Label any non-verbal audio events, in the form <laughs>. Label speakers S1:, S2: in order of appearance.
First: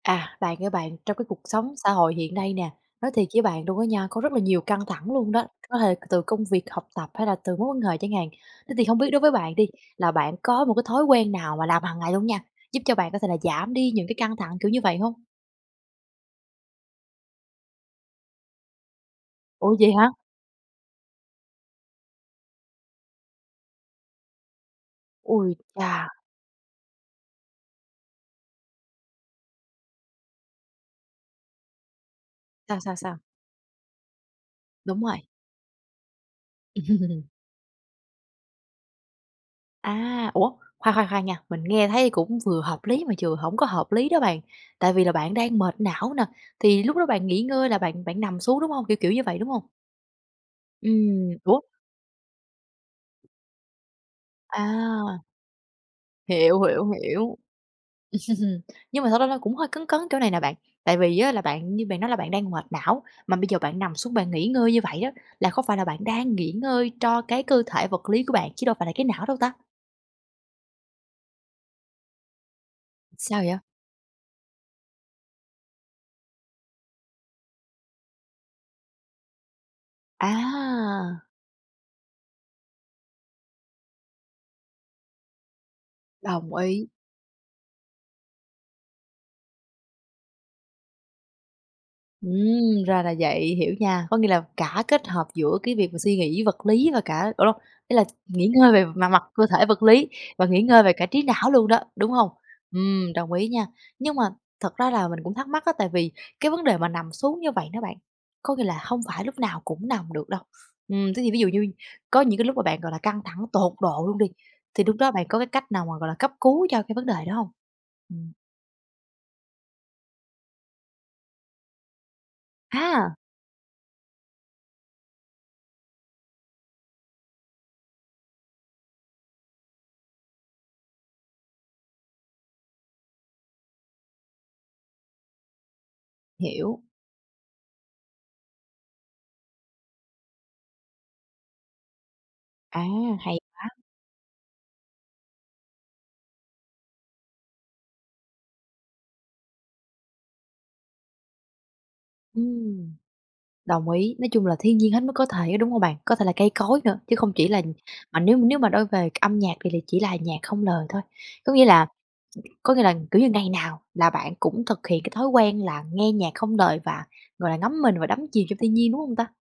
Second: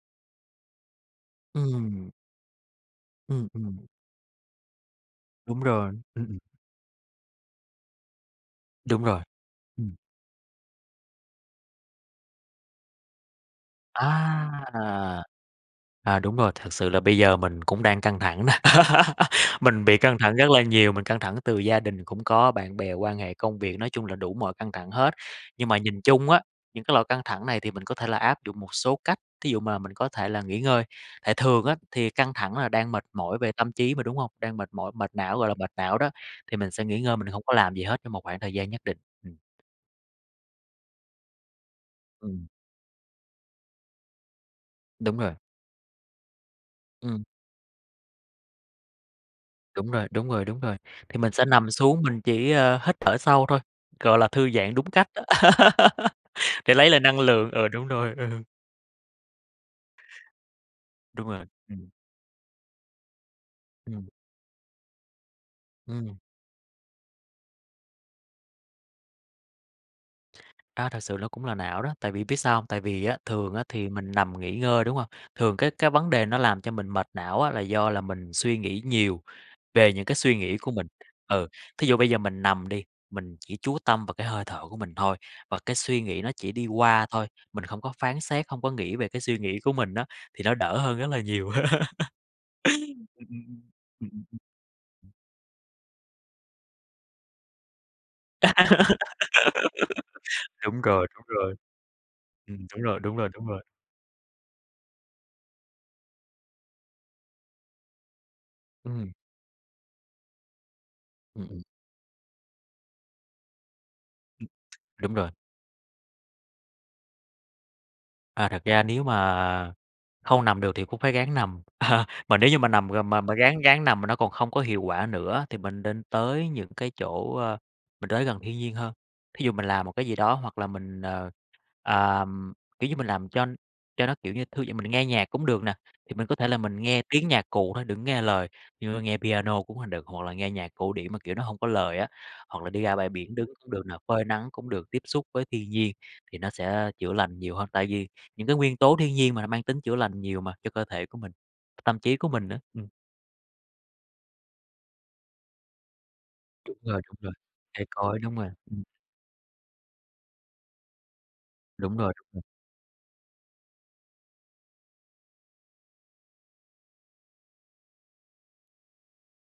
S1: À, bạn ơi bạn, trong cái cuộc sống xã
S2: Ừm.
S1: hội hiện nay nè, nói thiệt với
S2: Ừm,
S1: bạn luôn
S2: ừm.
S1: á nha, có rất là nhiều căng thẳng luôn đó,
S2: Đúng
S1: có
S2: rồi.
S1: thể từ
S2: Ưm, ừm.
S1: công việc, học tập hay là từ mối quan hệ chẳng hạn. Thế thì hông
S2: Đúng
S1: biết đối
S2: rồi.
S1: với bạn đi,
S2: Ừm.
S1: là bạn có một cái thói quen nào mà làm hằng ngày luôn nha, giúp cho bạn có thể là giảm đi những cái căng thẳng
S2: A,
S1: kiểu như vậy hông?
S2: à. À, đúng rồi, thật sự là bây giờ mình cũng đang căng thẳng nè. <laughs>
S1: Ủa,
S2: Mình
S1: vậy
S2: bị
S1: hả?
S2: căng thẳng rất là nhiều, mình căng thẳng từ gia đình cũng có, bạn bè, quan hệ, công việc, nói chung là đủ mọi căng thẳng hết.
S1: Ôi
S2: Nhưng mà nhìn
S1: chà!
S2: chung á những cái loại căng thẳng này thì mình có thể là áp dụng một số cách, thí dụ mà mình có thể là nghỉ ngơi, tại thường á thì căng thẳng là
S1: Sao,
S2: đang
S1: sao,
S2: mệt
S1: sao?
S2: mỏi về tâm trí mà, đúng hông? Đang mệt mỏi,
S1: Đúng
S2: mệt
S1: rồi.
S2: não, gọi là mệt não đó. Thì mình sẽ nghỉ ngơi,
S1: Ừm.
S2: mình hông có làm gì hết trong một khoảng thời gian nhất định. Ừm.
S1: A, ủa? Khoan, khoan, khoan nha. Mình nghe thấy cũng
S2: Ừm.
S1: vừa hợp lý mà vừa hổng có hợp lý đó bạn, tại vì là
S2: Đúng rồi.
S1: bạn đang mệt não nè, thì lúc đó
S2: Ừm.
S1: bạn nghỉ ngơi là bạn bạn nằm xuống, đúng hông? Kiểu kiểu như vậy, đúng hông?
S2: Đúng rồi, đúng rồi, đúng rồi. Thì mình
S1: Ừm,
S2: sẽ
S1: ủa?
S2: nằm xuống mình chỉ, ơ, hít thở sâu thôi, gọi là thư giãn đúng cách
S1: A.
S2: đó. <laughs>
S1: Hiểu,
S2: Để lấy
S1: hiểu,
S2: lại năng
S1: hiểu.
S2: lượng. Ừ, đúng rồi, ừ.
S1: <chuckles> Nhưng mà thật ra là cũng hơi cấn cấn chỗ này nè bạn. Tại vì
S2: Đúng
S1: á là
S2: rồi.
S1: bạn như
S2: Ừm.
S1: bạn nói là bạn đang mệt não, mà bây giờ bạn nằm
S2: Ừm.
S1: xuống bạn nghỉ ngơi như vậy á, là khó phải là bạn
S2: Ừm.
S1: đang nghỉ ngơi cho cái cơ thể vật lý của bạn, chứ đâu phải là cái não đâu ta?
S2: A, thật sự nó cũng là não đó, tại vì biết sao hông? Tại vì á
S1: Sao
S2: thường
S1: vậy?
S2: thì mình nằm nghỉ ngơi, đúng hông? Thường cái cái vấn đề nó làm cho mình mệt não á là do là mình suy nghĩ nhiều về những cái suy nghĩ của mình.
S1: A!
S2: Ừ, thí dụ bây giờ mình nằm đi, mình chỉ chú tâm vào cái hơi thở của mình thôi và cái suy nghĩ nó chỉ
S1: Đồng
S2: đi
S1: ý.
S2: qua thôi, mình không có phán xét, hông có nghĩ về cái suy nghĩ của mình á, thì nó đỡ hơn rất là nhiều. <laughs>
S1: Ừm, ra là
S2: Ừm, ừm,
S1: vậy.
S2: ừm.
S1: Hiểu nha,
S2: Ừm,
S1: có
S2: ừm,
S1: nghĩa
S2: ưm.
S1: là cả kết hợp giữa cái việc suy nghĩ vật lý và cả ờ lô ý là nghỉ ngơi về mặt mặt cơ thể vật lý và
S2: <laughs>
S1: nghỉ
S2: Đúng
S1: ngơi về cả
S2: rồi,
S1: trí
S2: đúng
S1: não
S2: rồi.
S1: luôn đó, đúng hông?
S2: Ừm, đúng rồi,
S1: Ừm,
S2: đúng rồi,
S1: đồng
S2: đúng
S1: ý
S2: rồi.
S1: nha. Nhưng mà thật ra là mình cũng thắc mắc á, tại vì cái vấn đề mà nằm xuống như vậy đó bạn, có nghĩa là hông
S2: Ừm.
S1: phải lúc nào cũng nằm được đâu. Ừm, thế thì ví dụ
S2: Ừm, ừm.
S1: như có những cái lúc mà bạn, gọi là, căng thẳng tột độ luôn đi,
S2: Ừm.
S1: thì lúc đó
S2: Đúng
S1: bạn
S2: rồi.
S1: có cái cách nào mà, gọi là, cấp cứu cho cái vấn đề đó hông? Ừm.
S2: À, thật ra nếu mà hông nằm được thì cũng phải ráng nằm. À, mà nếu như mà nằm rồi
S1: A!
S2: mà mà ráng ráng nằm mà nó còn không có hiệu quả nữa thì mình nên tới những cái chỗ, ơ mình tới gần thiên nhiên hơn. Thí dụ mình làm một cái gì đó hoặc là mình, ờ, ờm, kiểu như, mình làm cho cho nó, kiểu như, thư giãn, mình nghe nhạc cũng được nè. Thì mình có thể là mình
S1: Hiểu.
S2: nghe tiếng nhạc cụ thôi đừng có nghe lời, như, ơ, nghe piano cũng h được hoặc là nghe nhạc cổ điển mà, kiểu, nó hông có lời á, hoặc là
S1: À,
S2: đi ra bãi biển
S1: hay
S2: đứng
S1: quá!
S2: cũng được nè, phơi nắng cũng được, tiếp xúc với thiên nhiên, thì nó sẽ chữa lành nhiều hơn. Tại vì những cái nguyên tố thiên nhiên mà nó mang tính chữa lành nhiều mà, cho cơ thể của mình, tâm trí của mình nữa. Ừm.
S1: Ừm. Đồng ý. Nói chung là thiên nhiên hết mức có thể, đúng hông bạn? Có thể là cây
S2: Đúng
S1: cối nữa
S2: rồi,
S1: chứ
S2: đúng
S1: không
S2: rồi.
S1: chỉ là
S2: Cây
S1: mà
S2: cối, đúng
S1: nếu
S2: rồi.
S1: nếu mà
S2: Ừm
S1: đôi về âm nhạc thì là chỉ là nhạc không lời thôi. Có nghĩa là
S2: Đúng rồi, đúng rồi.
S1: có nghĩa là, kiểu như, ngày nào là bạn cũng thực hiện cái thói quen là nghe nhạc không lời và, gọi là, ngấm mình và đắm chìm trong thiên nhiên, đúng hông ta?